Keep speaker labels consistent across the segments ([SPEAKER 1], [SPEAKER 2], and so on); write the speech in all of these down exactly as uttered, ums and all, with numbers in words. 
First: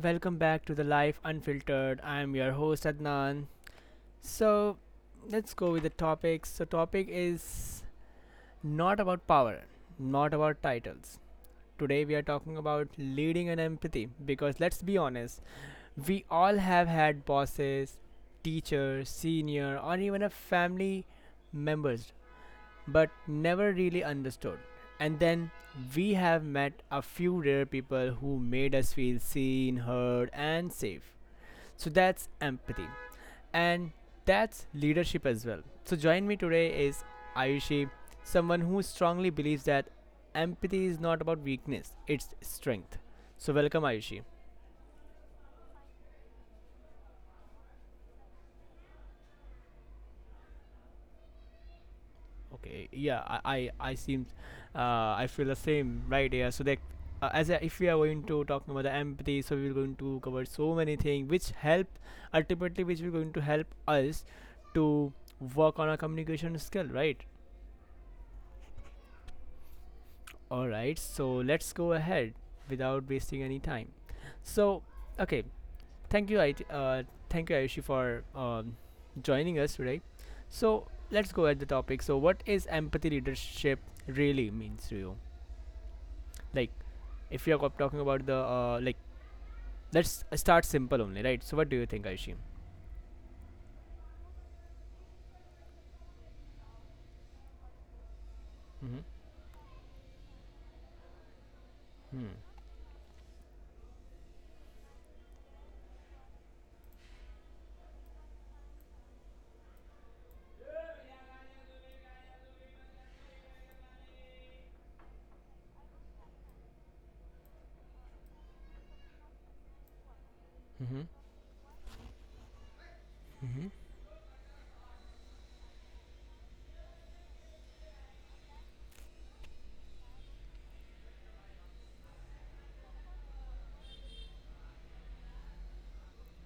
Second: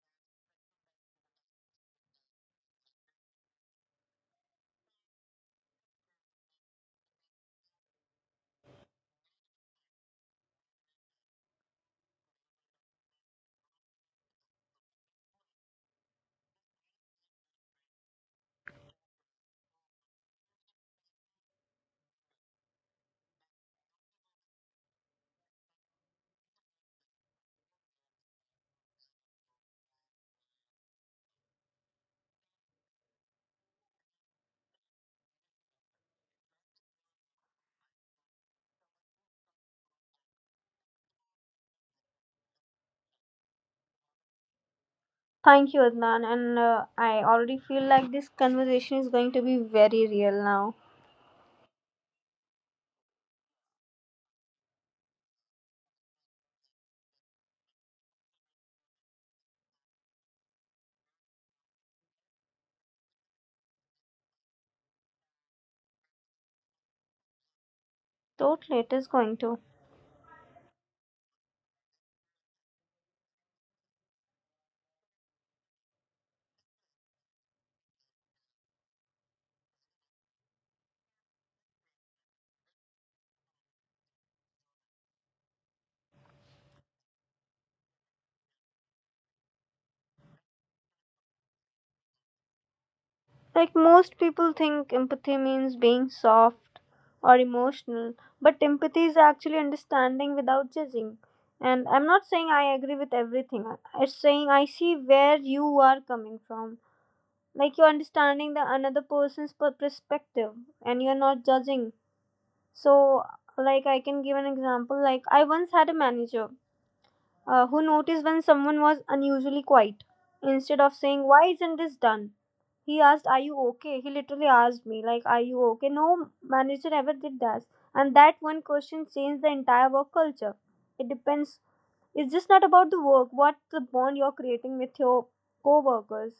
[SPEAKER 1] welcome back to the Life Unfiltered. I am your host Adnan. So, let's go with the topics. So, topic is not about power, not about titles. Today we are talking about leading and empathy because let's be honest, we all have had bosses, teachers, senior, or even a family members but never really understood. And then we have met a few rare people who made us feel seen, heard, and safe. So that's empathy. And that's leadership as well. So join me today is Ayushi, someone who strongly believes that empathy is not about weakness, it's strength. So welcome, Ayushi.
[SPEAKER 2] Thank you, Adnan. And uh, I already feel like this conversation is going to be very real now.
[SPEAKER 1] Okay, yeah, I I, I seem, uh, I feel the same, right? Yeah, so that uh, as a, if we are going to talk about the empathy, so we're going to cover so many things which help ultimately, which we're going to help us to work on our communication skill, right?
[SPEAKER 2] Totally, it is going to.
[SPEAKER 1] All right, so let's go ahead without wasting any time. So, okay, thank you, I uh, thank you, Ayushi, for um, joining us today. So let's go at the topic. So, what is empathy leadership really means to you? Like, if you're co- talking about the uh, like, let's start simple only, right? So what do you think, Aishi?
[SPEAKER 2] Like, most people think empathy means being soft or emotional, but
[SPEAKER 1] Mm-hmm.
[SPEAKER 2] empathy is actually understanding without judging. And I'm
[SPEAKER 1] Hmm.
[SPEAKER 2] not saying I agree with everything, it's saying I see where you are coming from. Like, you're understanding the another person's per- perspective and you're not judging. So, like, I can give an example. Like, I once had a manager uh, who noticed when someone was unusually quiet. Instead of
[SPEAKER 1] Mm-hmm.
[SPEAKER 2] saying, Why isn't this done? He asked, Are you okay? He literally asked me, like, Are you okay? No manager ever did that. And that one question changed the entire work culture. It depends. It's just not about the work, what the bond you're creating with your co workers.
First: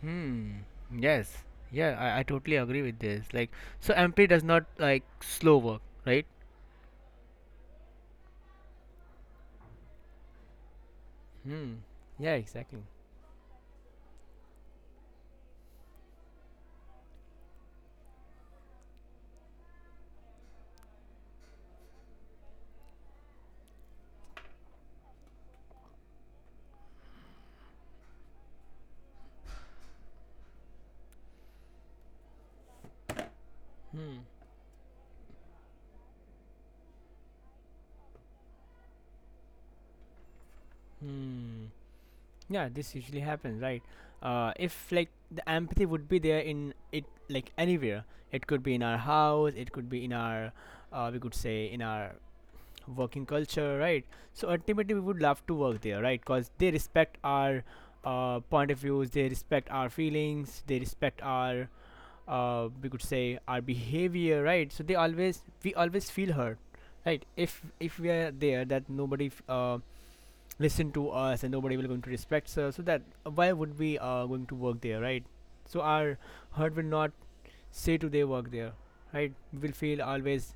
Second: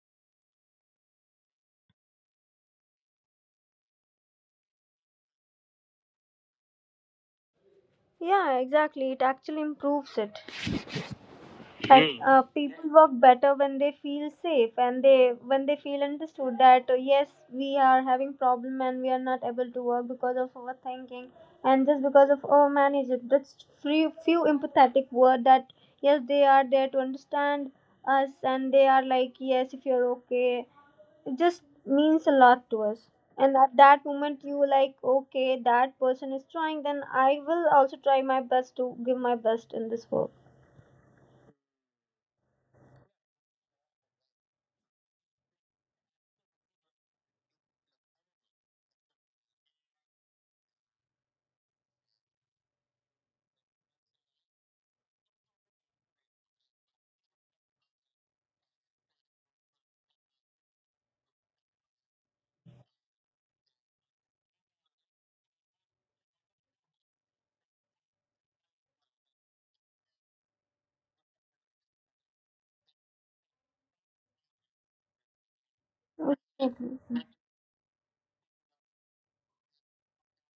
[SPEAKER 1] Hmm. Yes. Yeah, I, I totally agree with this. Like, so M P does not like slow work, right?
[SPEAKER 2] Yeah, exactly. It actually improves it.
[SPEAKER 1] Hmm.
[SPEAKER 2] That Mhm.
[SPEAKER 1] Yeah,
[SPEAKER 2] Uh,
[SPEAKER 1] exactly.
[SPEAKER 2] people work better when they feel safe and they when they feel understood, that uh, yes, we are having problem and we are not able to work because of overthinking, and just because of oh manage it, that's few few empathetic word that yes they are there to understand us, and they are like, yes if you're okay, it just means a lot to us. And at that
[SPEAKER 1] Hmm.
[SPEAKER 2] moment you were like, okay that person is trying, then I will also try my best to give my best in this work.
[SPEAKER 1] Hmm. Yeah, this usually happens, right? Uh, if like the empathy would be there in it, like anywhere, it could be in our house, it could be in our, uh, we could say in our working culture, right? So ultimately, we would love to work there, right? Because they respect our uh, point of views, they respect our feelings, they respect our uh, we could say our behavior, right? So they always we always feel hurt, right? If if we are there, that nobody f- uh, listen to us and nobody will going to respect us, so that why would we uh, going to work there, right? So our hurt will not say to their work there, right? We will feel always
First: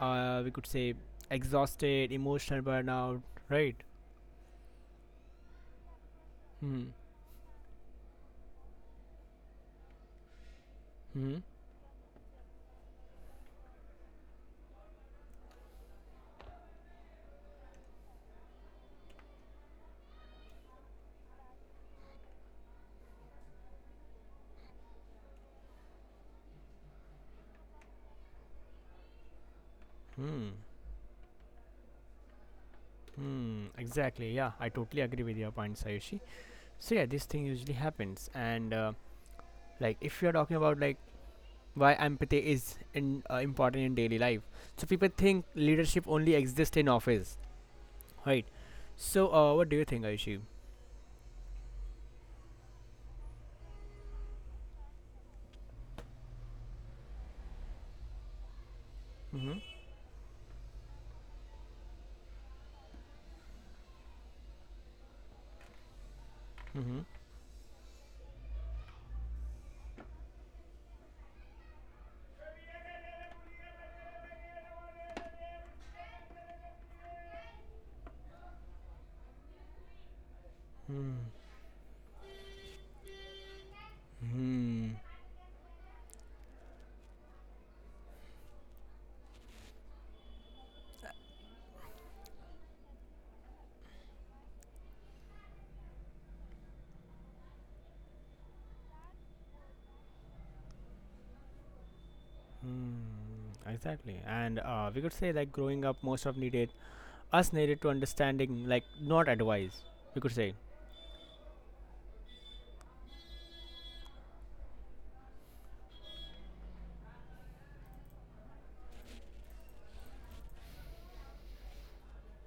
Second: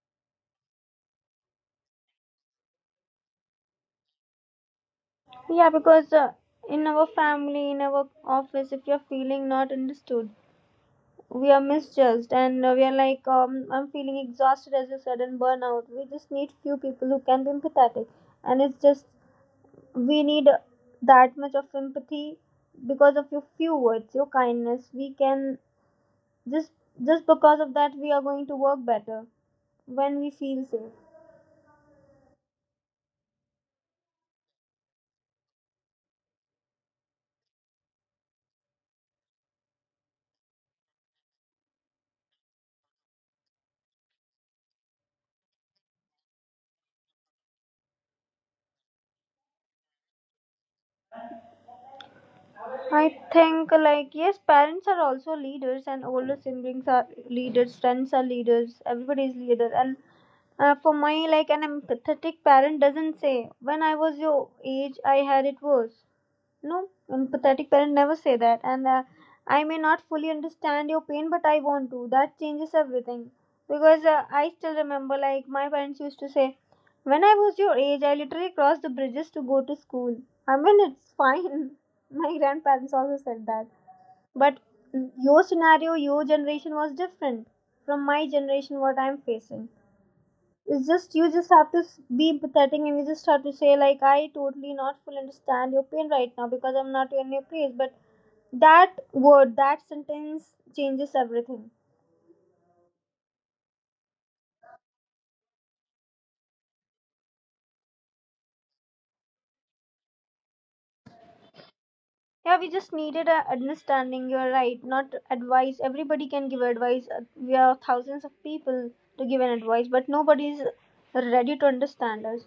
[SPEAKER 1] uh, we could say exhausted, emotional burnout, right?
[SPEAKER 2] Yeah, because uh,
[SPEAKER 1] Hmm.
[SPEAKER 2] in our family, in our office, if you're feeling not understood,
[SPEAKER 1] Hmm.
[SPEAKER 2] we are misjudged, and uh, we are like, um, I'm feeling exhausted as you said, and burnout. We just need few people who can be empathetic, and it's just we need that much of empathy. Because of your few words, your kindness, we can just just because of that, we are going to work better when we
[SPEAKER 1] Hmm.
[SPEAKER 2] feel safe.
[SPEAKER 1] Hmm. Exactly. Yeah, I totally agree with your point, Sayushi. So yeah, this thing usually happens, and uh, like if you're talking about like why empathy is in, uh, important in daily life, so people think leadership only exists in office, right? So uh, what do you think, Ayushi?
[SPEAKER 2] I think, like, yes, parents are also leaders, and older siblings are leaders, friends are leaders, everybody is
[SPEAKER 1] Mm-hmm.
[SPEAKER 2] leader. And uh, For my, like, an empathetic parent doesn't say, when I was your age, I had it worse. No,
[SPEAKER 1] Mm-hmm.
[SPEAKER 2] empathetic parent never say that. And uh, I may not fully understand your pain, but I want to. That changes everything. Because uh, I still remember, like, my parents used to say, when I was your age, I literally crossed the bridges to go to school. I mean, it's
[SPEAKER 1] Hmm.
[SPEAKER 2] fine. My grandparents also said that. But
[SPEAKER 1] Hmm.
[SPEAKER 2] mm, your scenario, your generation was different from my generation, what I'm facing. It's just, you just have to s- be empathetic, and you just have to say like, I totally not fully understand your pain right now because I'm not in your place, but that word, that sentence changes everything.
[SPEAKER 1] Hmm. Exactly. And uh, we could say like growing up, most of needed us needed to understanding, like not advice, we could say.
[SPEAKER 2] Yeah, we just needed a understanding, you're right, not advice. Everybody can give advice. Uh, we are thousands of people to give an advice, but nobody's ready to understand us.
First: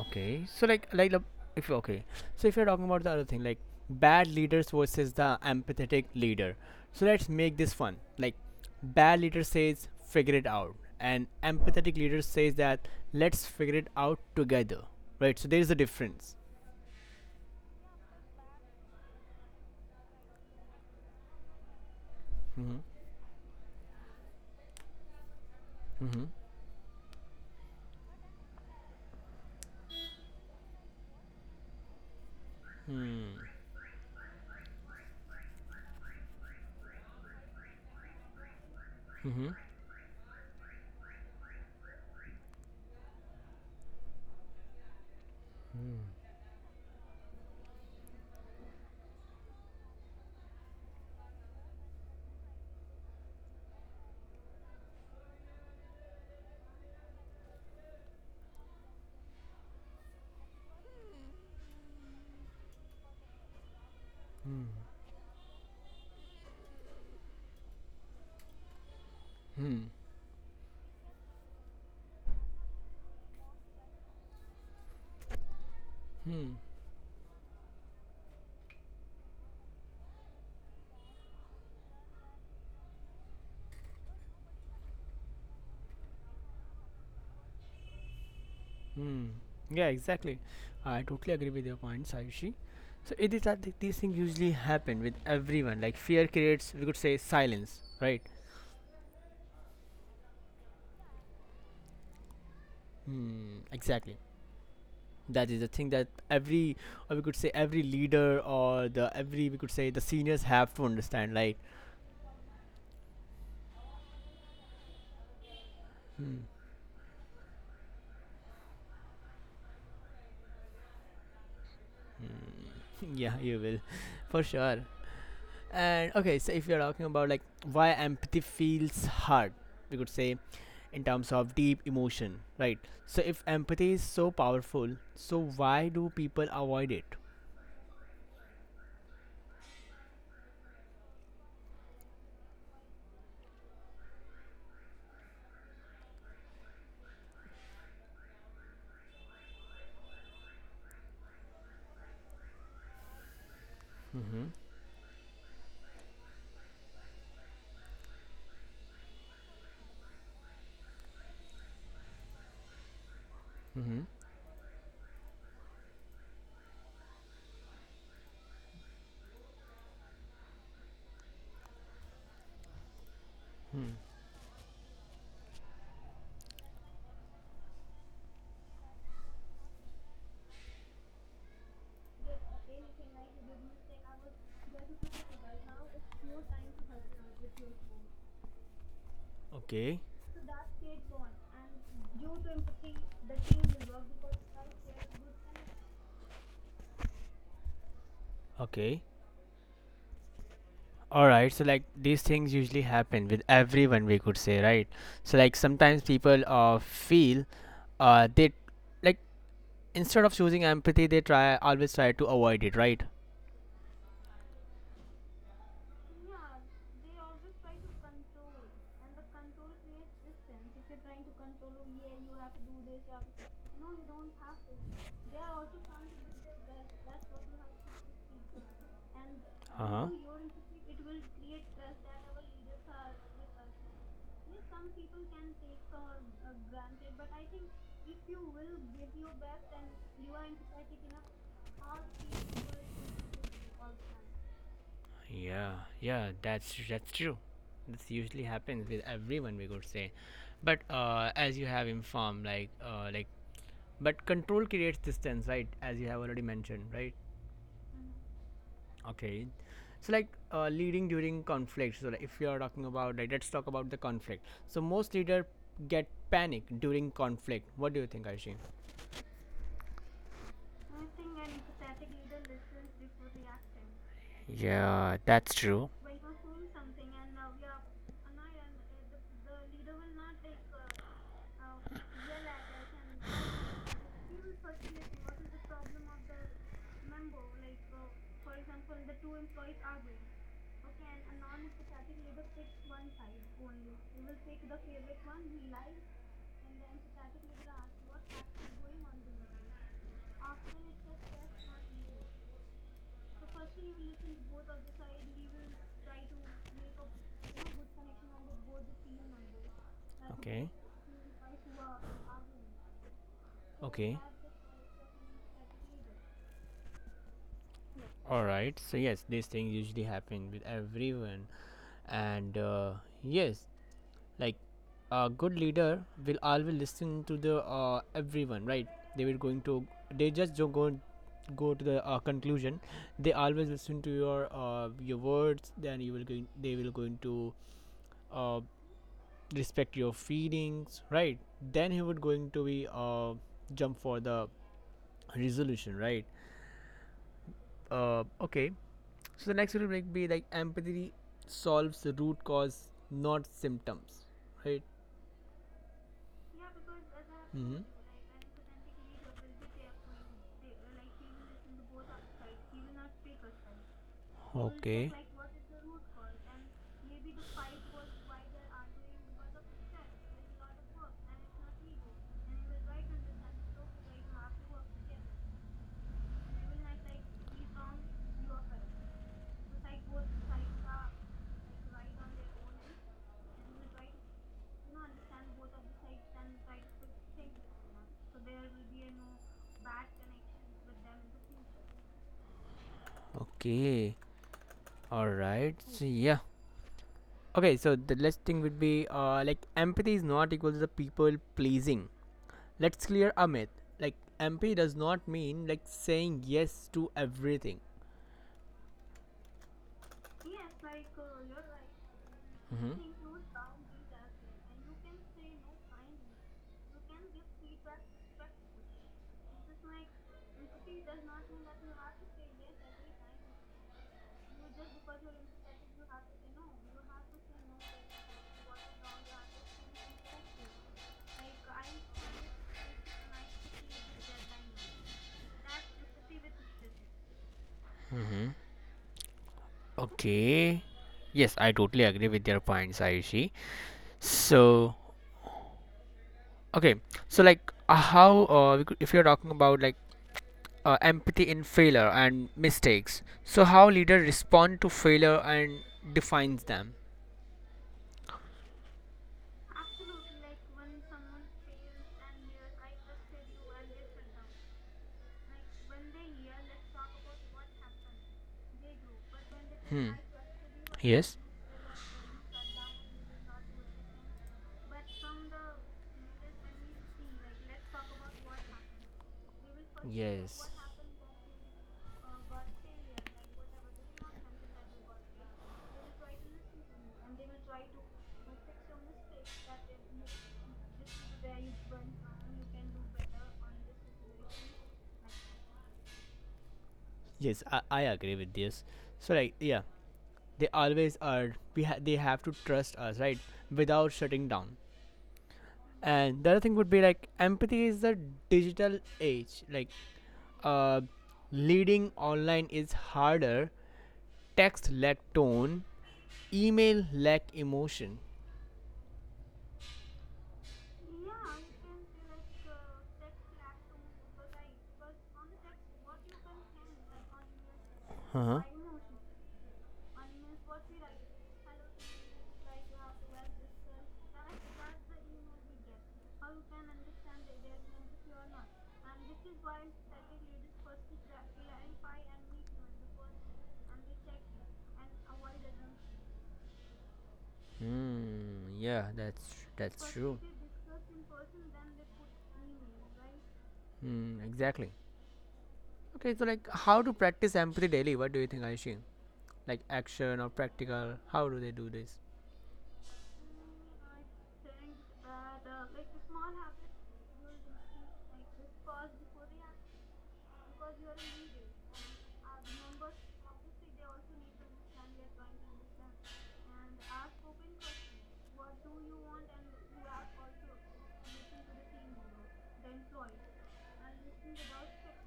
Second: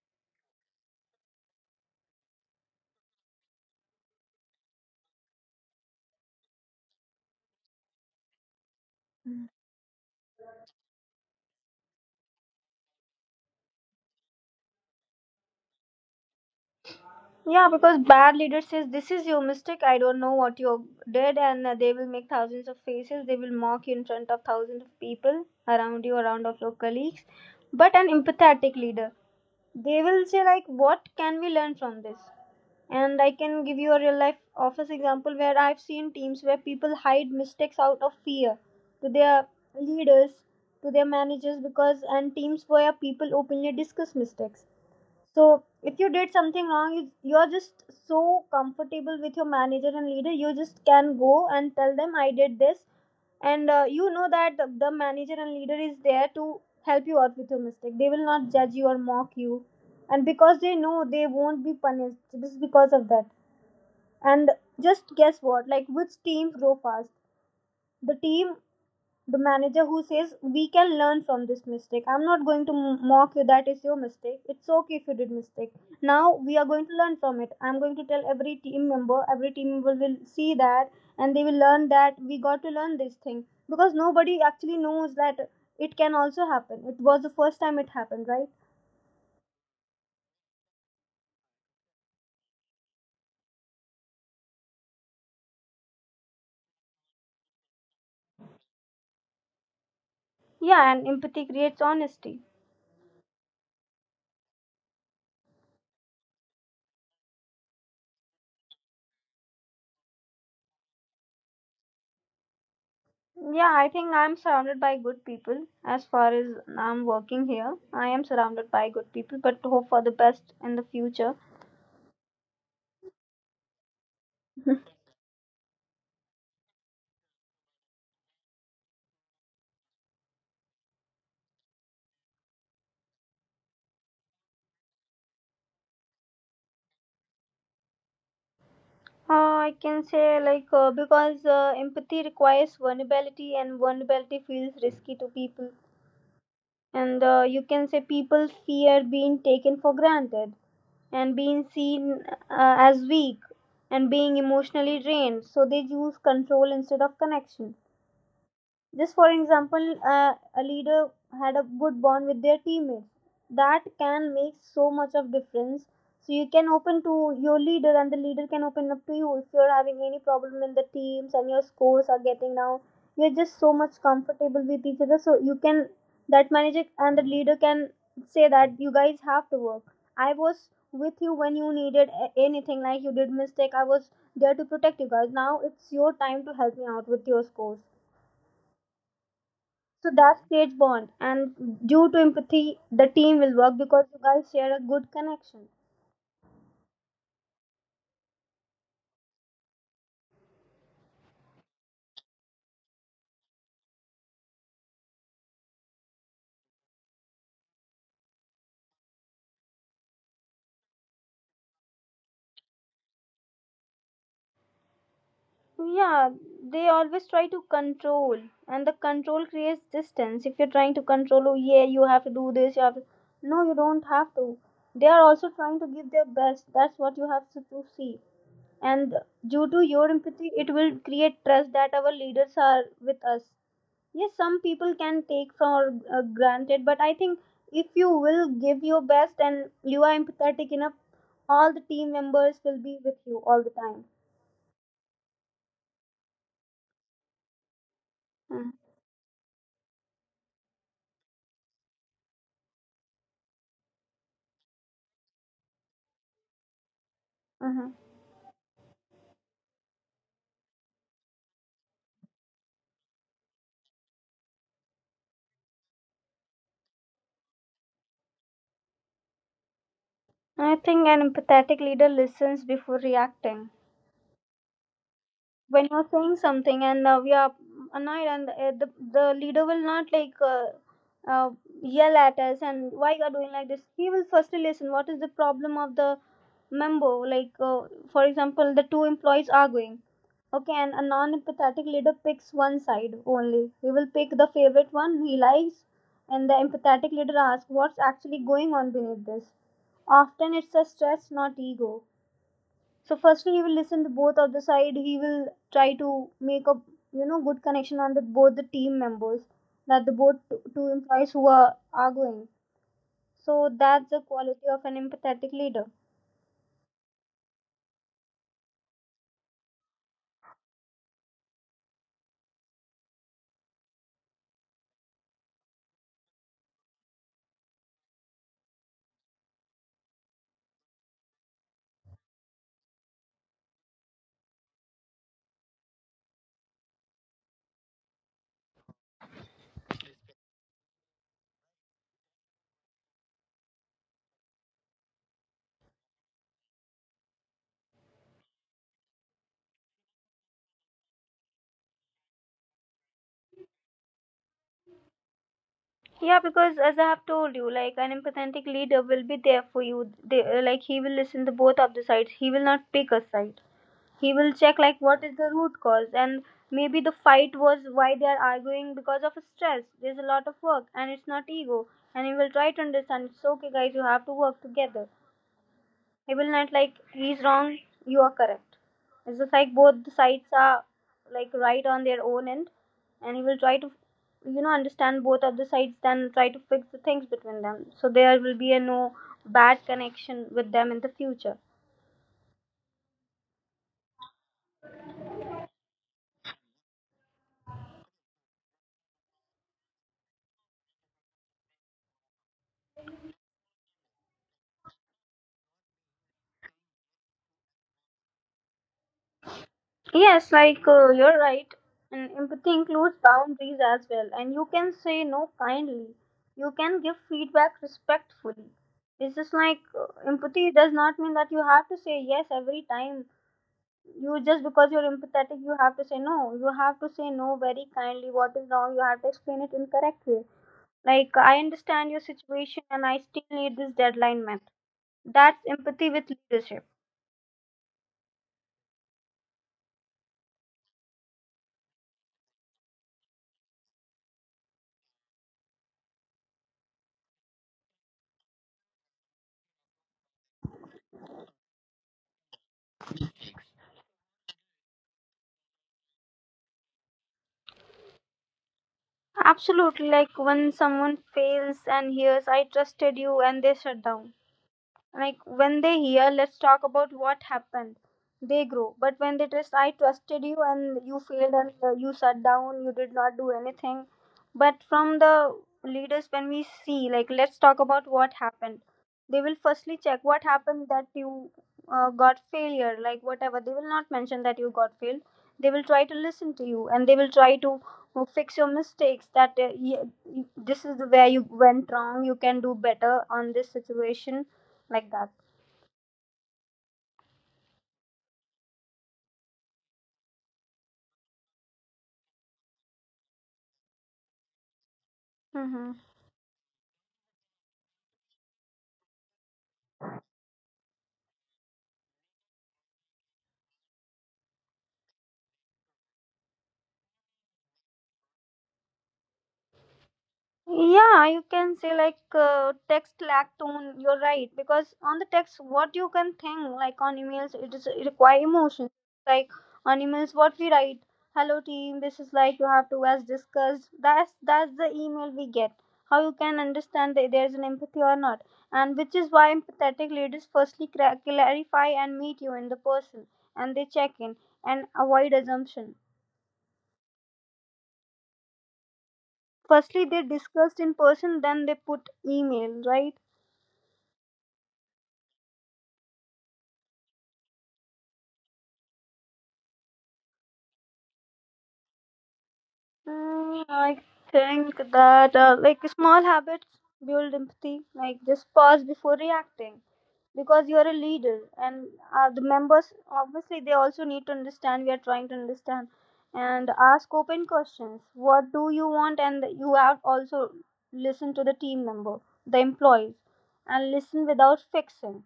[SPEAKER 1] Okay. so like like the- if okay, so if you're talking about the other thing, like bad leaders versus the empathetic leader. So let's make this fun. Like, bad leader says figure it out, and empathetic leader says that let's figure it out together, right? So there is a difference.
[SPEAKER 2] Yeah, because bad leader says this is your mistake, I don't know what you did, and uh, they will make thousands of
[SPEAKER 1] Mm-hmm.
[SPEAKER 2] faces. They will mock you in front of thousands of people around you,
[SPEAKER 1] Mm-hmm.
[SPEAKER 2] around of your colleagues. But an empathetic leader, they will say like, what can we learn from this? And I
[SPEAKER 1] Hmm.
[SPEAKER 2] can give you a real life office example where I've seen teams where people hide mistakes out of fear to
[SPEAKER 1] Mm-hmm.
[SPEAKER 2] their
[SPEAKER 1] Hmm.
[SPEAKER 2] leaders, to their managers, because, and teams where people openly discuss mistakes. So if you did something wrong, you, you're just so comfortable with your manager and leader, you just can go and tell them I did this. And uh, you know that the the manager and leader is there to help you out with your mistake, they will not judge you or mock you, and because they know they won't be punished just because of that. And just guess what, like which teams grow fast. The team, the
[SPEAKER 1] Hmm. mm hmm
[SPEAKER 2] manager who says we can learn from this mistake, I'm not going to mock you, that is your mistake, it's okay if you did mistake, now we
[SPEAKER 1] hmm.
[SPEAKER 2] are going to learn from it. I'm going to tell every team member, every team member will see that, and they will learn that we got to learn this thing, because nobody actually knows that, it can also happen, it was the first time it happened, right?
[SPEAKER 1] Hmm. Yeah, exactly. I totally agree with your point, Sayushi. So it is that th- these things usually happen with everyone. Like fear creates, we could say, silence, right?
[SPEAKER 2] Yeah, and empathy creates honesty.
[SPEAKER 1] Hmm. Exactly. That is the thing that every, or we could say, every leader or the every, we could say, the seniors have to understand. Like,
[SPEAKER 2] Yeah, I think I'm surrounded by good people. As far as
[SPEAKER 1] hmm.
[SPEAKER 2] I'm working here, I am surrounded by good people, but hope for the best in the future.
[SPEAKER 1] Yeah, you will. For
[SPEAKER 2] Uh,
[SPEAKER 1] sure. And okay, so if you're talking about like why empathy feels hard, we could say, in terms of deep emotion, right? So if empathy is so powerful, so why do people avoid it?
[SPEAKER 2] I can say like, uh, because uh, empathy requires vulnerability, and vulnerability feels risky to people. And uh, you can say people fear being taken for granted, and being seen uh, as weak, and being emotionally drained. So they choose control instead of connection. Just for example, uh, a leader had a good bond with their teammates. That
[SPEAKER 1] Mm-hmm.
[SPEAKER 2] can make so much of difference. So you can open to your leader, and the leader can open up to you if you're having any problem in the teams and your scores are getting down. You're just so much comfortable with each other, so you can, that manager and the leader can say that, you guys have to work. I was with you when you needed a- anything, like you did mistake. I was there to protect you guys. Now it's your time to help me out with your scores,
[SPEAKER 1] Okay,
[SPEAKER 2] so that creates bond, and due to empathy, the team will work because you guys share a good connection.
[SPEAKER 1] okay. All right, so like these things usually happen with everyone, we could say, right? So like sometimes people uh, feel, uh, they like instead of choosing empathy, they try always try to avoid it, right?
[SPEAKER 2] Yeah, they always try to control, and the control creates distance. If you're trying to control, oh yeah, you have to do this, you have to. No, you don't have to. They are also trying to give their best. That's what you have to, to see. And due to
[SPEAKER 1] Uh
[SPEAKER 2] your
[SPEAKER 1] huh.
[SPEAKER 2] empathy, it will create trust that our leaders are with us. Yes, some people can take for uh, granted, but I think if you will give your best and you are empathetic enough, all the team members will be with you all the time.
[SPEAKER 1] Yeah, yeah, that's that's true. This usually
[SPEAKER 2] Mhm.
[SPEAKER 1] happens with everyone, we could say. But uh, as you have informed, like uh, like, but control creates distance, right? As you have already mentioned, right?
[SPEAKER 2] Mhm.
[SPEAKER 1] Okay. So like uh, leading during conflict. So like, if you are talking about, like, let's talk about the conflict. So most leader get panic during conflict. What do you think, Aishi?
[SPEAKER 2] I think an empathetic leader listens before reacting.
[SPEAKER 1] Yeah, that's
[SPEAKER 2] When
[SPEAKER 1] true.
[SPEAKER 2] you're saying something and uh, we are annoyed, and uh, the, the leader will not like uh, uh, yell at us and why you are doing like this, he will firstly listen what is the problem of the member, like uh, for example, the two employees arguing, okay, and a non-empathetic leader picks one side only, he will pick the favorite one he likes, and the empathetic leader asks what's actually going on beneath this. Often it's a stress, not ego. So firstly he will listen to both of the side, he will try to make a, you know, good connection on the both the team members, that the both two
[SPEAKER 1] Okay.
[SPEAKER 2] two employees who are arguing, so that's
[SPEAKER 1] Okay.
[SPEAKER 2] the quality of an empathetic leader.
[SPEAKER 1] All right. So yes, these things usually happen with everyone, and uh, yes, like a good leader will always listen to the uh, everyone, right? They will going to they just don't go go to the uh, conclusion. They always listen to your uh, your words. Then you will going they will going to uh, respect your feelings, right? Then he would going to be uh jump for the resolution, right? Uh okay. So the next will like be like empathy solves the root cause, not symptoms, right?
[SPEAKER 2] Yeah, because as I have told you,
[SPEAKER 1] Mm-hmm. Told
[SPEAKER 2] like an empathetic leader will be there for you. They, uh, like he will listen to both of the sides. He will not pick a side. He will check like
[SPEAKER 1] you.
[SPEAKER 2] what is the root cause, and maybe the fight was, why they are arguing, because of stress, there's a lot of work and it's not ego. And he will try to understand, it's okay guys, you have to work together. He will not like, he's wrong, you are correct, it's just like both the sides are like right on their own end. And he will try to, you know, understand both of the sides, then try to fix the things between them, so there will be a no bad connection with them in the future.
[SPEAKER 1] Okay, all right, so yeah. Okay, so the last thing would be uh, like empathy is not equal to the people pleasing. Let's clear a myth. Like empathy does not mean like saying yes to everything.
[SPEAKER 2] Yes, like uh, you're right. And empathy includes
[SPEAKER 1] Mm-hmm.
[SPEAKER 2] boundaries as well. And you can say no kindly. You can give feedback respectfully. It's just like uh, empathy does not mean that you have to say yes every time. You just, because you're empathetic, you have to say no. You have to say no very kindly. What is wrong? You have to explain it in correct way. Like I understand your situation, and I still need this deadline met. That's empathy with leadership.
[SPEAKER 1] Mm-hmm. Okay. Yes, I totally agree with your points, Ayushi. So, okay. So, like, uh, how, uh, we could- if you're talking about like uh, empathy in failure and mistakes, so how leader respond to failure and defines them?
[SPEAKER 2] Absolutely, like when someone fails and hears, I trusted you, and they shut down, like when they hear let's talk about what happened, they grow. But when they trust, I
[SPEAKER 1] Hmm.
[SPEAKER 2] trusted you and you
[SPEAKER 1] Yes.
[SPEAKER 2] failed, and uh, you shut down, you did not do anything. But from the leaders when we see like, let's talk about what happened, they will firstly check what
[SPEAKER 1] Yes.
[SPEAKER 2] happened, that you uh, got failure, like whatever, they will not mention that you got failed. They will try to listen to you, and they will try to uh, fix your mistakes, that uh, ye- this is where you went wrong, you can do better on this situation, like that.
[SPEAKER 1] Yes, I, I agree with this. So like yeah, they always are we ha- they have to trust us, right? Without shutting down.
[SPEAKER 2] Mm-hmm.
[SPEAKER 1] And the other thing would be like empathy is the digital age. Like uh leading online is harder, text lack tone, email lack emotion.
[SPEAKER 2] Yeah, you can say like uh, text lag tone. You're right because on the text, what you can think like on emails, it is it require
[SPEAKER 1] Uh-huh.
[SPEAKER 2] emotion. Like on emails, what we write, "Hello team, this is like you have to as discussed." That's that's the email we get. How you can understand that there's an empathy or not, and which is why empathetic leaders firstly cra- clarify and meet you in the person, and they check in and avoid assumption.
[SPEAKER 1] Hmm. Yeah, that's
[SPEAKER 2] Firstly,
[SPEAKER 1] that's
[SPEAKER 2] they
[SPEAKER 1] true.
[SPEAKER 2] discussed in person, then they put email, right?
[SPEAKER 1] Hmm, exactly. Okay, so like how to practice empathy daily? What do you think, Aishin? Like action or practical? How do they do this?
[SPEAKER 2] Mm, I think that uh, like small habits build empathy. Like just pause before reacting because you are a leader, and uh, the members obviously they also need to understand. We are trying to understand and ask open questions. What do you want? And you have also listen to the team member, the employees, and listen without fixing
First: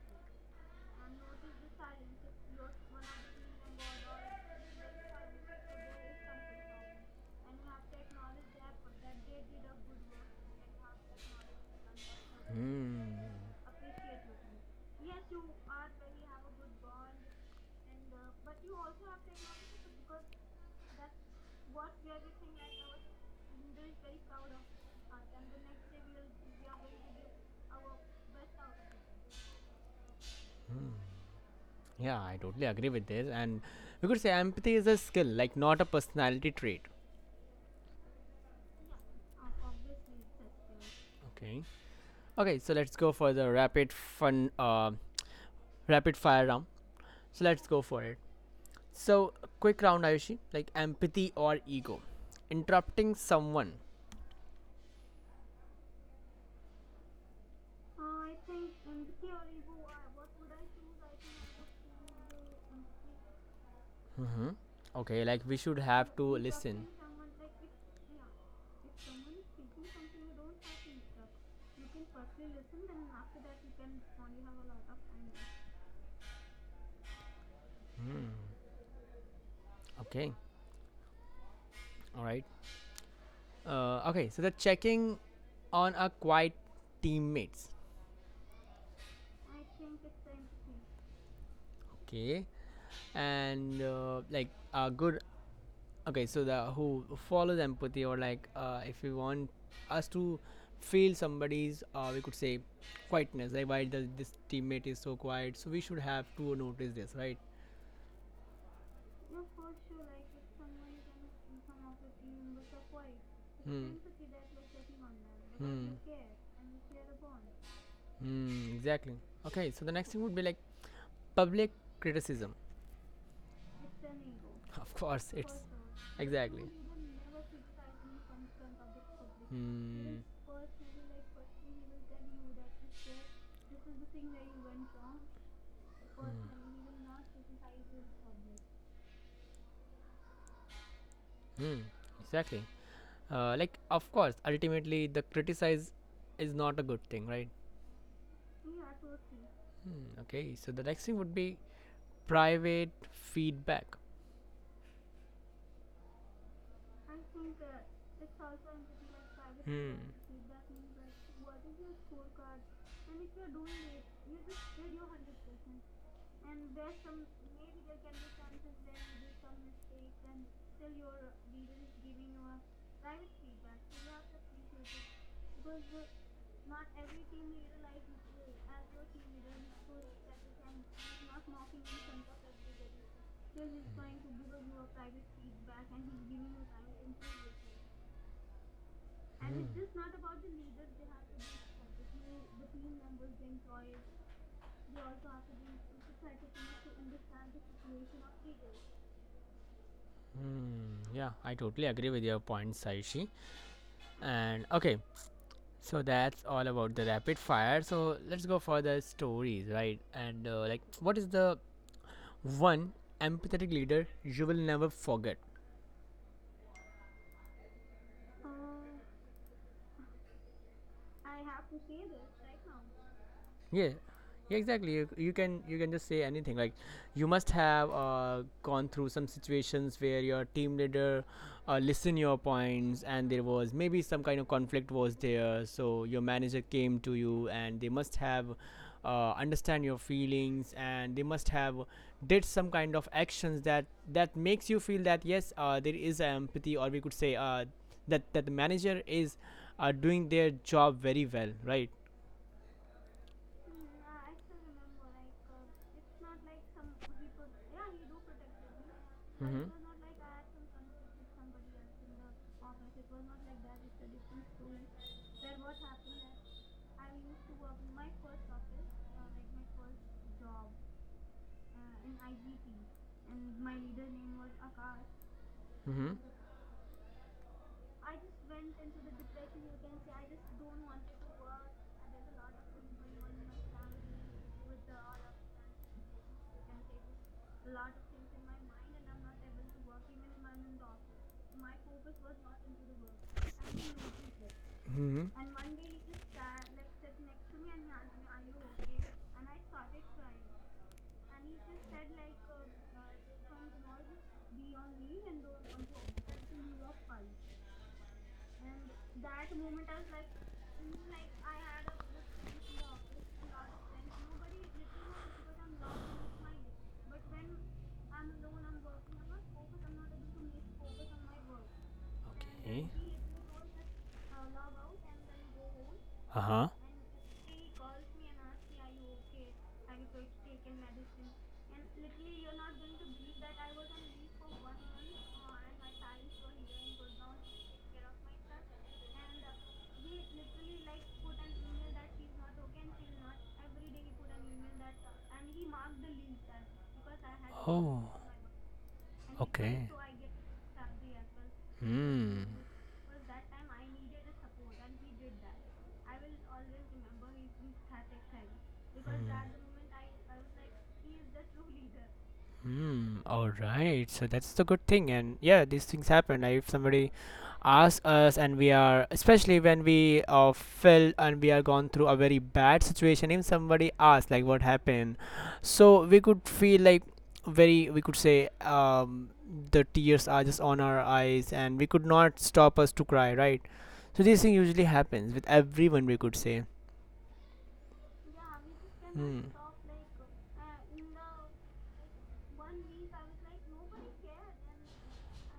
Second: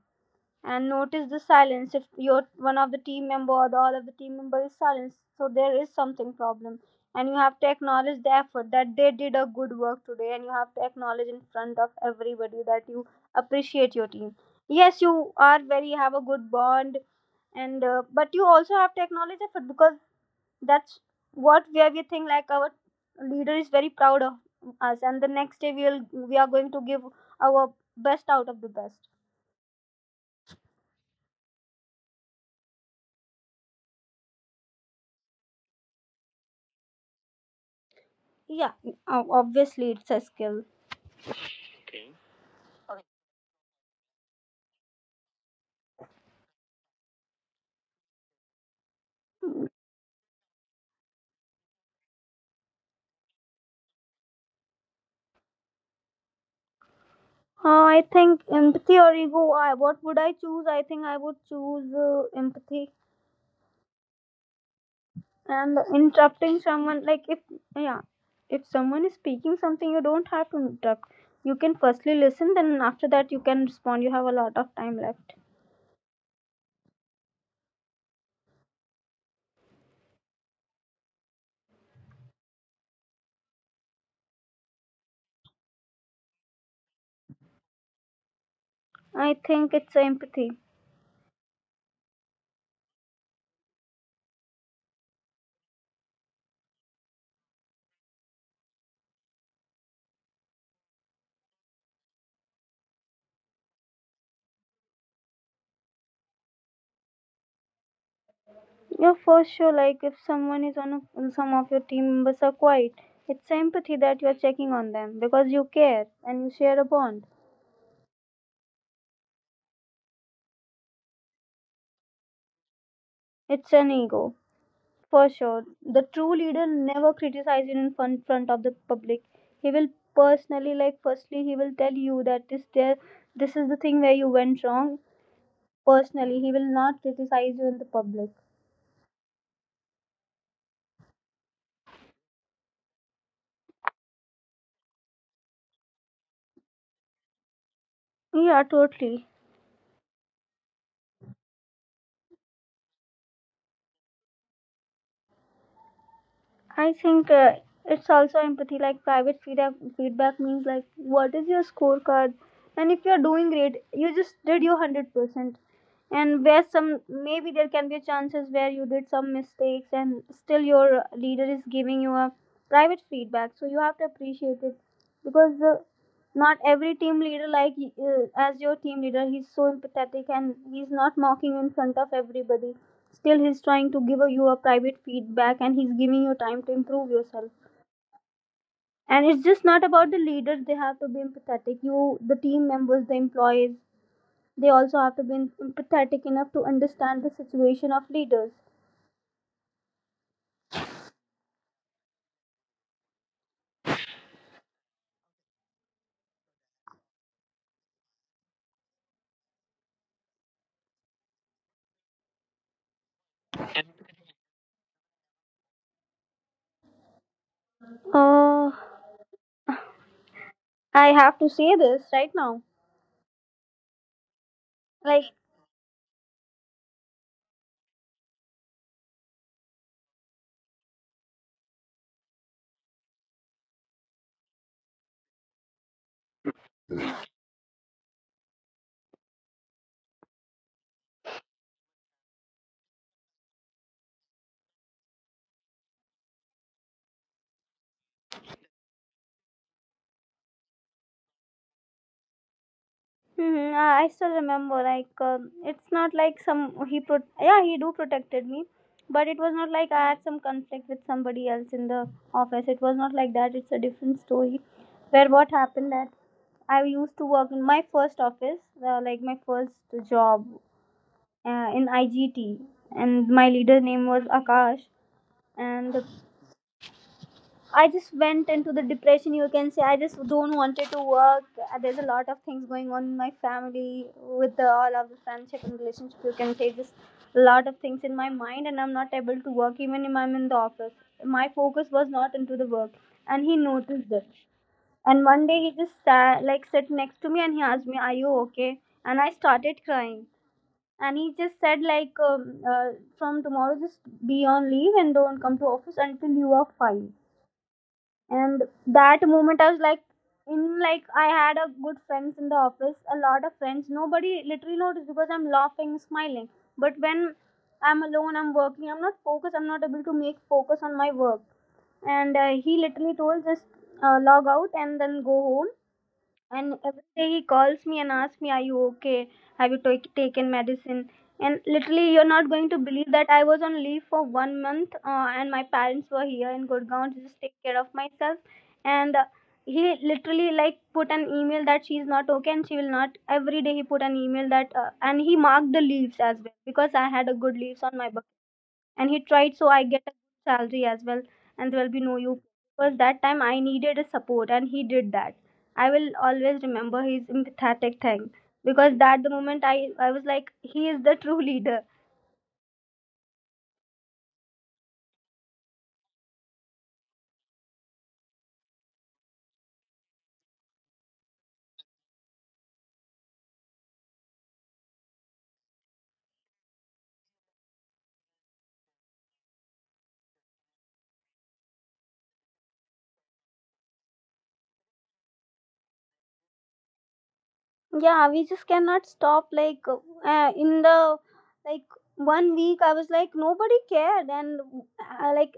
[SPEAKER 2] and notice the silence if your one of the team member or the, all of the team member is silent, so there is something problem. And you have to acknowledge the effort that they did a good work today, and you have to acknowledge in front of everybody that
[SPEAKER 1] Hmm.
[SPEAKER 2] you appreciate your team. Yes, you are very have a good bond, and uh, but you also have to acknowledge effort because that's what where we think like our leader is very proud of us, and the next day we will we are going to give our best out of the best.
[SPEAKER 1] Yeah, I totally agree with this. And we could say empathy is a skill, like not a personality trait.
[SPEAKER 2] Yeah, o- obviously it's a skill.
[SPEAKER 1] Okay. Okay, so let's go for the rapid fun, uh, rapid fire round. So let's go for it. So
[SPEAKER 2] Mm.
[SPEAKER 1] quick round, Ayushi. Like empathy or ego. Interrupting someone.
[SPEAKER 2] Uh, I think empathy or ego. I what would I choose? I think I would choose uh, empathy.
[SPEAKER 1] Mm-hmm. Okay, like we should
[SPEAKER 2] And
[SPEAKER 1] have to
[SPEAKER 2] interrupting
[SPEAKER 1] listen.
[SPEAKER 2] someone. Like if, yeah, if someone is speaking something, you don't have to interrupt. You can firstly listen, then after that you can respond. You have a lot of time left.
[SPEAKER 1] Hmm. Okay. All right. Uh, okay. So the checking on our quiet teammates.
[SPEAKER 2] I think it's empathy.
[SPEAKER 1] Okay. And uh, like a good. Okay. So the who follows empathy or like uh, if we want us to feel somebody's uh, we could say quietness, like why the, this teammate is so quiet, so we should have to notice this, right?
[SPEAKER 2] Yeah, for sure. Like if someone is on a, some of your team members are quiet, it's
[SPEAKER 1] Hmm.
[SPEAKER 2] empathy that you are checking on them because you
[SPEAKER 1] Hmm.
[SPEAKER 2] care and you share a bond.
[SPEAKER 1] Hmm, exactly. Okay, so the next thing would be like public criticism.
[SPEAKER 2] It's an ego.
[SPEAKER 1] Of
[SPEAKER 2] For
[SPEAKER 1] course, it's
[SPEAKER 2] sure, the true
[SPEAKER 1] exactly.
[SPEAKER 2] leader never criticizes you in front, front of the public. He will
[SPEAKER 1] Hmm.
[SPEAKER 2] personally, like, firstly, he will tell you that this there, this is the thing where you went wrong. Personally, he will not criticize you in the public.
[SPEAKER 1] Hmm. Exactly. Uh, like of course, ultimately the criticize is not a good thing, right?
[SPEAKER 2] Yeah, totally.
[SPEAKER 1] Hmm, okay. So the next thing would be private feedback.
[SPEAKER 2] I think uh, it's also empathy. Like private feedback,
[SPEAKER 1] Hmm.
[SPEAKER 2] feedback means like what is your scorecard, and if you're doing great, you just did your hundred percent. And where some maybe there can be chances where you did some mistakes, and still your leader is giving you a private feedback. So you have to appreciate it because uh, not every team leader like uh, as your team leader, he's so empathetic and he's not mocking in front of everybody, still he's trying to give you a private feedback, and he's giving you time to improve yourself. And it's just not about the leaders they have to be empathetic, you the team members, the employees, they also have to be empathetic enough to understand the situation of leaders.
[SPEAKER 1] Hmm. Yeah, I totally agree with your point, Saishi. And okay, so that's all about the rapid fire. So let's go for the stories, right? And uh, like, what is the one empathetic leader you will never forget?
[SPEAKER 2] uh I have to say this right now.
[SPEAKER 1] Yeah, yeah, exactly. You,
[SPEAKER 2] Like
[SPEAKER 1] you can you can just say anything. Like, you must have uh, gone through some situations where your team leader uh, listened your points, and there was maybe some kind of conflict was there. So your manager came to you, and they must have uh, understand your feelings, and they must have did some kind of actions that that makes you feel that yes, uh, there is empathy, or we could say uh, that that the manager is uh, doing their job very well, right?
[SPEAKER 2] mhm, I I still remember, like, um it's not like some he pro- yeah he do protected me, but it was
[SPEAKER 1] Mhm.
[SPEAKER 2] not like I had some conflict with somebody else in the office. It was not like that. It's a different story. Where what happened that I used to work in my first office, uh, like my first job uh, in I G T, and my leader name was Akash, and
[SPEAKER 1] Mm-hmm.
[SPEAKER 2] I just went into the depression. You can say I just don't wanted to work. Uh, There's a lot of things going on in my family with the, all of the friendship and relationship. You can say just a lot of things in my mind, and I'm not able to work even if I'm in the office. My focus was not into the work, and he noticed it. And
[SPEAKER 1] Mm-hmm.
[SPEAKER 2] one day he just sat, like sat next to me, and he asked me, "Are you okay?" And I started crying. And he just said like, um, uh, "From tomorrow, just be on leave and don't come to office until you are fine." And that moment I was like, in like I had a good friends in the office, a lot of friends, nobody literally noticed because I'm laughing, smiling. But when I'm alone I'm working, I'm not focused, I'm not able to make focus on my work. And uh, he
[SPEAKER 1] Okay.
[SPEAKER 2] literally told, just uh, log out and then go home.
[SPEAKER 1] Uh huh.
[SPEAKER 2] And every day he calls me and asks me, "Are you okay? Have you ta- taken medicine?" And literally, you're not going to believe that I was on leave for one month, uh, and my parents were here in Gurgaon to just take care of myself. And uh, he literally like put an email that she's not okay and she will not. Every day he put an email that, uh, and he marked the leaves as well because I had a good leaves on
[SPEAKER 1] Oh.
[SPEAKER 2] my birthday, and he tried so I
[SPEAKER 1] Okay.
[SPEAKER 2] get a good salary as well. And there will be no you,
[SPEAKER 1] Hmm.
[SPEAKER 2] because that time I needed a support and he did that. I will always remember his empathetic thing, because that the moment i i was like, he is the true leader.
[SPEAKER 1] Hmm. All right. So that's the good thing, and yeah, these things happen. Like if somebody asks us, and we are, especially when we uh, felt and we are gone through a very bad situation, if somebody asks like what happened, so we could feel like very, we could say, um, the tears are just on our eyes, and we could not stop us to cry, right? So this thing usually happens with everyone, we could say.
[SPEAKER 2] Yeah, we just cannot
[SPEAKER 1] Hmm.
[SPEAKER 2] stop, like uh, in the like one week I was like nobody cared, and uh, like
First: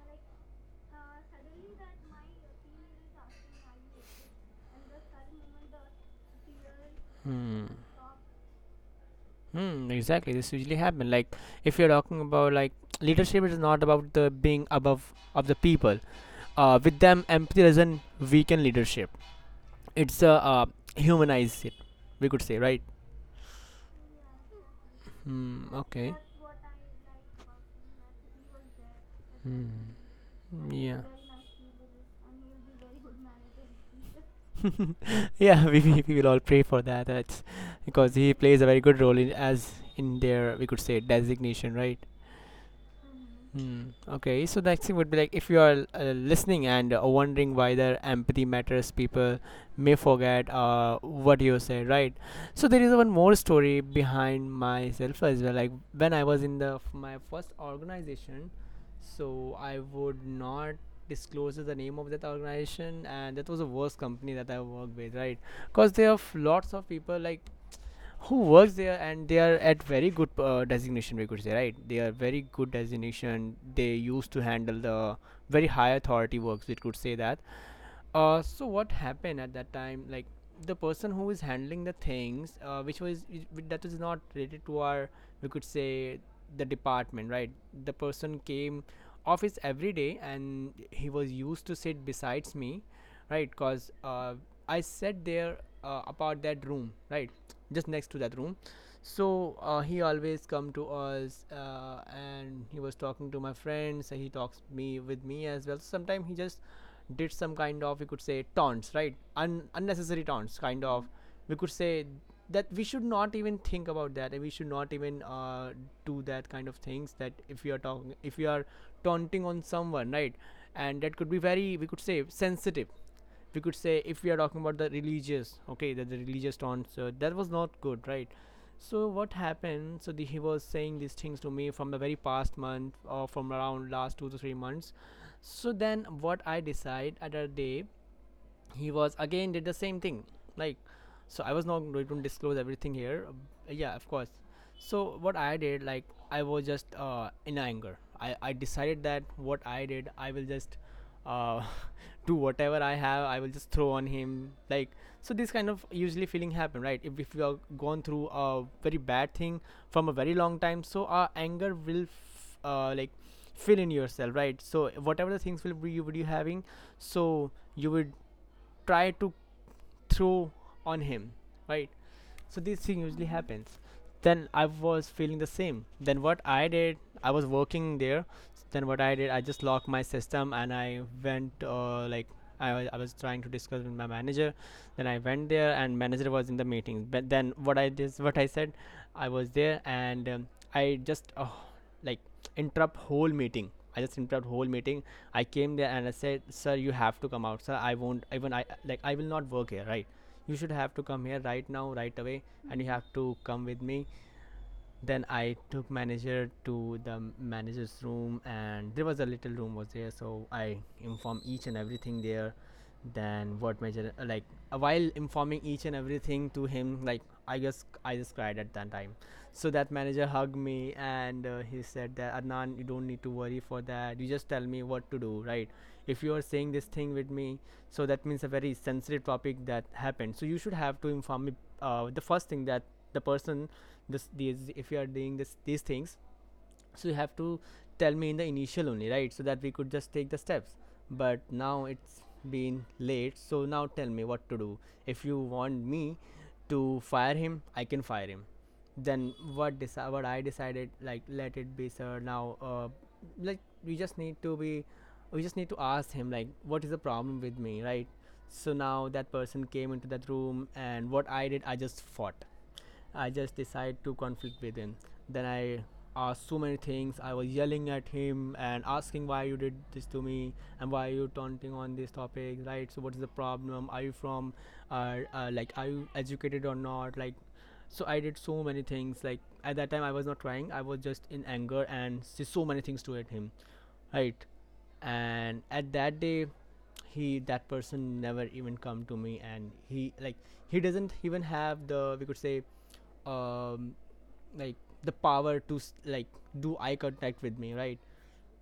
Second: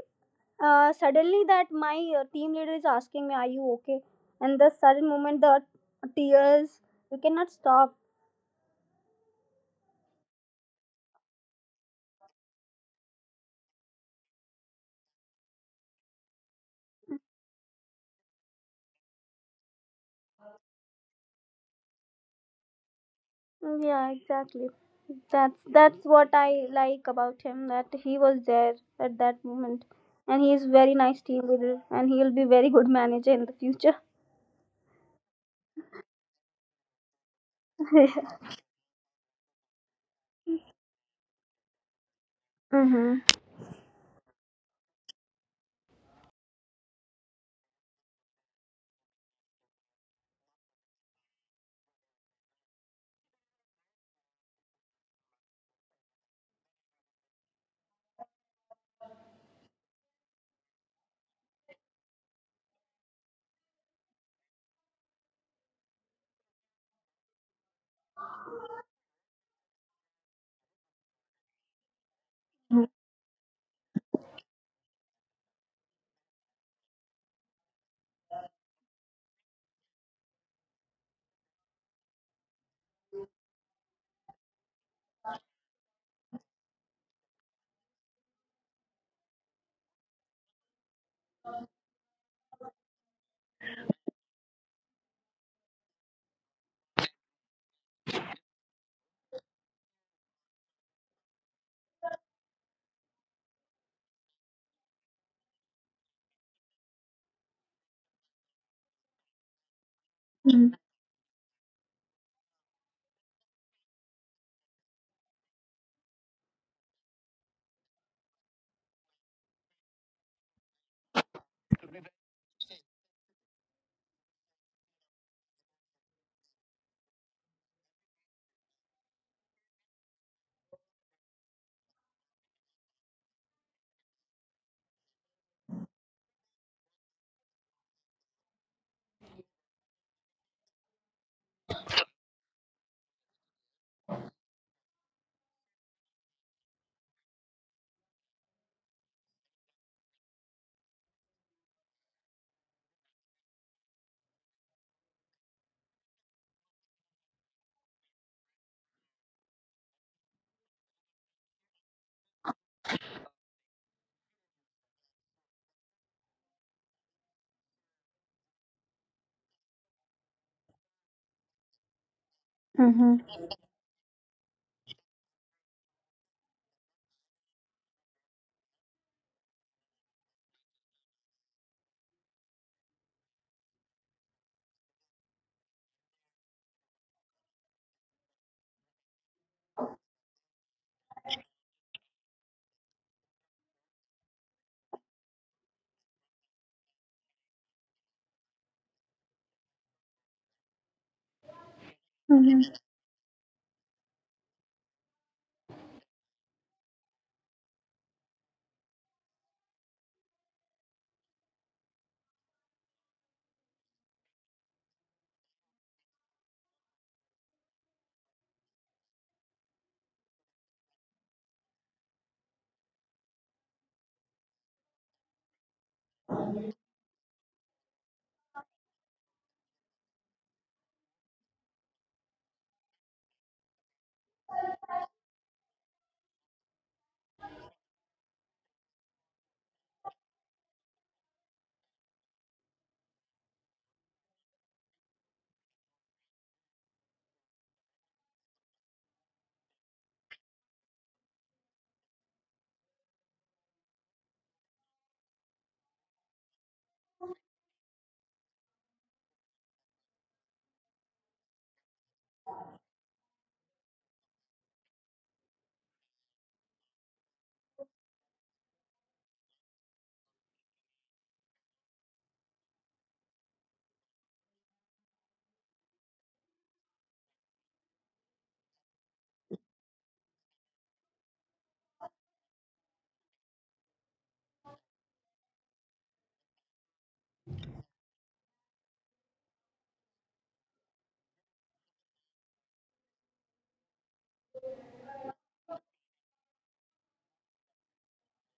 [SPEAKER 2] uh, suddenly that my uh, team leader is asking me, are you okay, and the sudden moment the tears we cannot
[SPEAKER 1] Hmm.
[SPEAKER 2] stop.
[SPEAKER 1] Hmm, exactly. This usually happen. Like if you're talking about like leadership is not about the being above of the people. Uh, with them empathy doesn't weaken leadership. It's uh, uh humanize it. We could say, right.
[SPEAKER 2] Yeah, exactly. That's
[SPEAKER 1] Hmm.
[SPEAKER 2] that's
[SPEAKER 1] Okay.
[SPEAKER 2] what I like about him, that he was there at that moment,
[SPEAKER 1] Hmm.
[SPEAKER 2] and he is very
[SPEAKER 1] Yeah.
[SPEAKER 2] nice team leader, and he'll be very good manager in the future.
[SPEAKER 1] Yeah. We, we we will all pray for that. That's because he plays a very good role in as in their, we could say, designation. Right.
[SPEAKER 2] Mm-hmm.
[SPEAKER 1] Hmm. Okay, so the next thing would be like if you are uh, listening and uh, wondering why their empathy matters, people may forget uh, what you say, right? So there is one more story behind myself as well. Like when I was in the f- my first organization, so I would not disclose the name of that organization, and that was the worst company that I worked with, right? Because there are f- lots of people like who works there, and they are at very good uh, designation, we could say, right? They are very good designation. They used to handle the very high authority works, we could say that. Uh, so what happened at that time, like the person who is handling the things uh, which was which- that is not related to our, we could say, the department, right? The person came office every day and he was used to sit besides me, right? Because uh, I sat there uh, about that room, right? Just next to that room. So uh, he always come to us uh, and he was talking to my friends. He talks me with me as well. Sometimes he just did some kind of, you could say, taunts, right? Un- unnecessary taunts, kind of, we could say, that we should not even think about that, and we should not even uh, do that kind of things. That if we are talking, if we are taunting on someone, right, and that could be very, we could say, sensitive, we could say, if we are talking about the religious, okay, that the religious taunt, so that was not good, right? So what happened, so the, he was saying these things to me from the very past month or from around last two to three months. So then what I decide at a day, he was again did the same thing, like, so I was not going to disclose everything here. Uh, yeah, of course. So what I did, like, I was just uh, in anger. I, I decided that what I did, I will just uh, do whatever I have, I will just throw on him, like. So this kind of usually feeling happen, right? If, if you are gone through a very bad thing from a very long time, so our anger will f- uh, like fill in yourself, right? So whatever the things will be, you would you having, so you would try to throw on him, right? So this thing usually happens. Then I was feeling the same. Then what I did, I was working there. Then what I did, I just locked my system and I went uh, like. I was, I was trying to discuss with my manager. Then I went there and manager was in the meeting. But then what I did, what I said, I was there and um, I just uh, like interrupt whole meeting. I just interrupt whole meeting. I came there and I said, "Sir, you have to come out, sir. I won't even, I like, I will not work here, right? You should have to come here right now, right away, and
[SPEAKER 2] Mm-hmm.
[SPEAKER 1] you have to come with me." Then I took manager to the manager's room and there was a little room was there, so I informed each and everything there. Then what manager uh, like uh, while informing each and everything to him, like, I just I just cried at that time. So that manager hugged me and uh, he said that, "Adnan, you don't need to worry for that. You just tell me what to do, right? If you are saying this thing with me, so that means a very sensitive topic that happened, so you should have to inform me. Uh, the first thing that the person, this these, if you are doing this these things, so you have to tell me in the initial only, right, so that we could just take the steps. But now it's been late, so now tell me what to do. If you want me to fire him, I can fire him." Then what deci- what I decided, like, "Let it be, sir. Now uh, like we just need to be, we just need to ask him like what is the problem with me, right?" So now that person came into that room, and what I did, I just fought. I just decide to conflict with him. Then I asked so many things. I was yelling at him and asking, "Why you did this to me, and why are you taunting on this topic, right? So what is the problem? Are you from, uh, uh, like, are you educated or not?" Like, so I did so many things. Like at that time, I was not crying. I was just in anger and s- so many things to at him, right? And at that day, he that person never even come to me, and he like he doesn't even have the, we could say, um like, the power to s- like do eye contact with me, right?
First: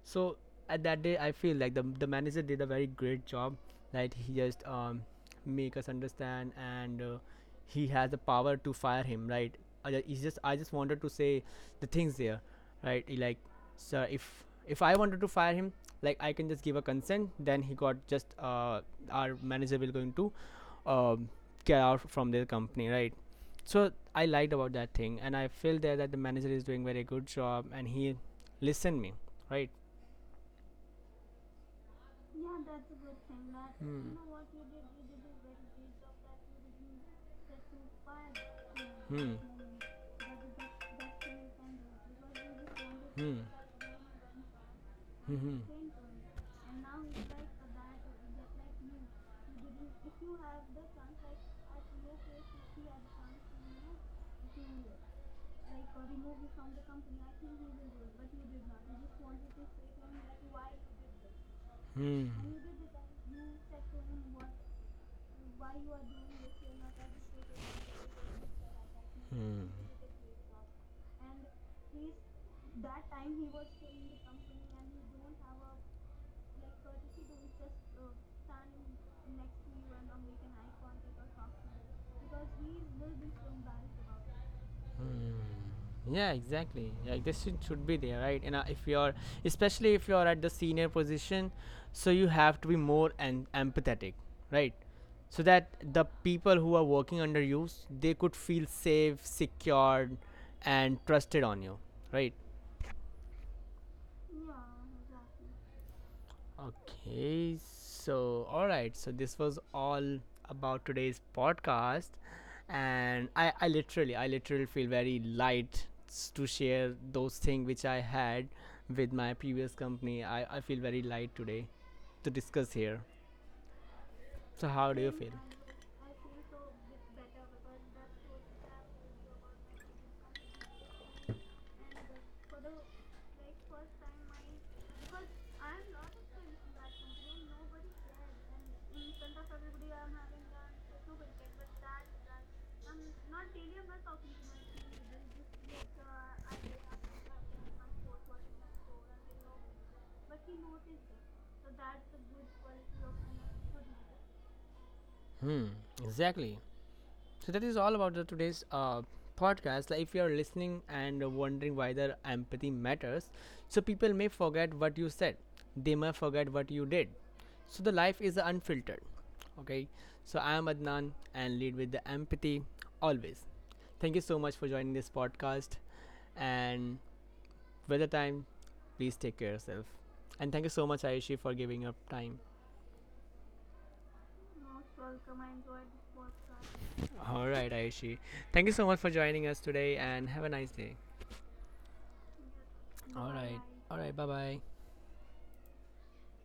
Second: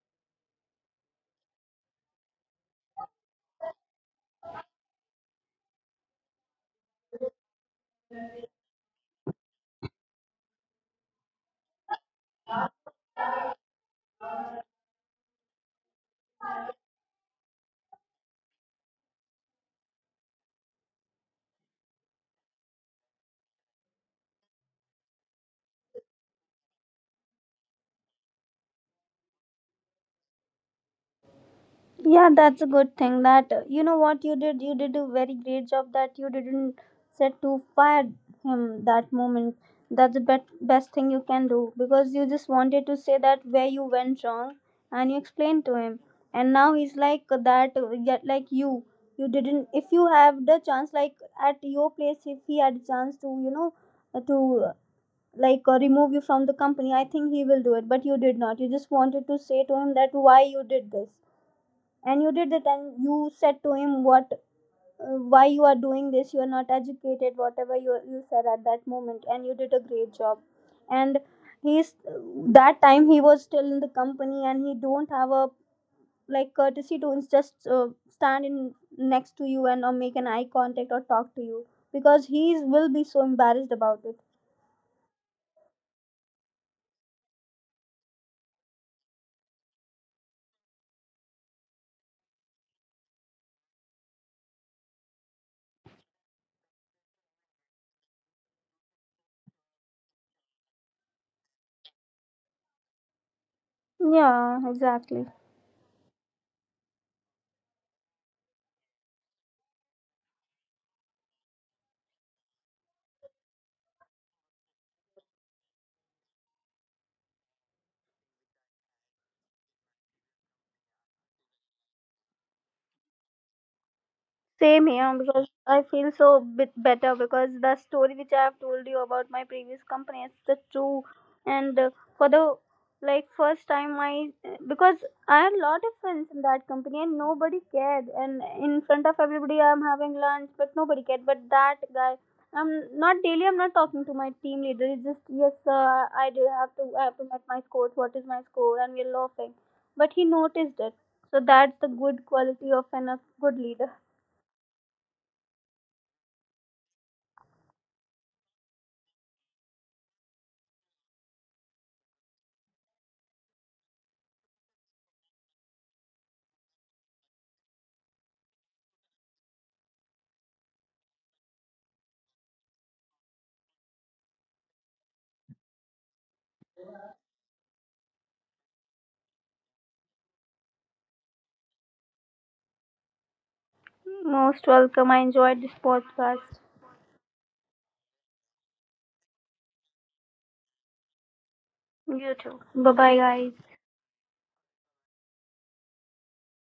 [SPEAKER 1] So at that day, I feel like the the manager did a very great job. Like he just um, make us understand, and uh, he has the power to fire him, right? I, ju- he's just, I just wanted to say the things there, right? He, like, "Sir, if if I wanted to fire him, like I can just give a consent." Then he got just uh, our manager will going to um, get out from their company, right? So I liked about that thing, and I feel there that the manager is doing very good job, and he listened me, right?
[SPEAKER 2] Yeah, that's a good thing that uh, you know
[SPEAKER 1] Hmm.
[SPEAKER 2] what you did. You did a very great job that you didn't set to fire him that
[SPEAKER 1] Hmm.
[SPEAKER 2] moment. That's the bet- best thing you can do because you just wanted to say
[SPEAKER 1] To hmm.
[SPEAKER 2] that where you
[SPEAKER 1] Start
[SPEAKER 2] went wrong and you
[SPEAKER 1] hmm.
[SPEAKER 2] explained to him. And now he's like that, uh, yet like you. You didn't, if you have the chance, like at your place, if he had a chance to, you know, uh, to uh, like uh, remove you from the company, I think he will do it. But you did not. You just wanted to say to him that why you did this, and
[SPEAKER 1] Hmm.
[SPEAKER 2] you
[SPEAKER 1] And
[SPEAKER 2] did that, and you said to him what uh, why you are doing this, you are not educated, whatever you, you said at that moment, and you did a great job. And he's, that time he was still in the company, and he don't have a like courtesy to just uh, stand in next to you, and or make an eye contact or talk to you, because he will be so embarrassed about it.
[SPEAKER 1] hmm. Yeah, exactly. Like this should should be there, right? And uh, if you're, especially if you're at the senior position, so you have to be more and empathetic, right? So that the people who are working under you, s- they could feel safe, secured, and trusted on you, right?
[SPEAKER 2] Yeah, exactly.
[SPEAKER 1] Okay, so all right, so this was all about today's podcast, and I, I literally, I literally feel very light s- to share those things which I had with my previous company. I, I feel very light today to discuss here. So
[SPEAKER 2] Same
[SPEAKER 1] how do you
[SPEAKER 2] here,
[SPEAKER 1] feel?
[SPEAKER 2] because I feel so bit better because the story which I have told you about my previous company is the true. And uh, for the like first time I, because I had lot of friends in that company and nobody cared, and in front of everybody I'm having lunch but nobody cared, but that guy, I'm not daily I'm not talking to my team leader, it's just yes sir I do have to, I have to make my scores, what is my score, and we're laughing, but he noticed it. So that's the good quality of an a good leader.
[SPEAKER 1] Hmm, exactly. So that is all about the today's uh, podcast. Like if you are listening and wondering why the empathy matters, so people may forget what you said. They may forget what you did. So the life is unfiltered. Okay. So I am Adnan and lead with the empathy always. Thank you so much for joining this podcast. And with the time, please take care of yourself. And thank you so much, Ayushi, for giving up time.
[SPEAKER 2] Most welcome. I enjoyed this podcast.
[SPEAKER 1] All right, Ayushi. Thank you so much for joining us today and have a nice day.
[SPEAKER 2] You too. Bye bye,
[SPEAKER 1] All
[SPEAKER 2] guys.
[SPEAKER 1] right. All right. Bye bye.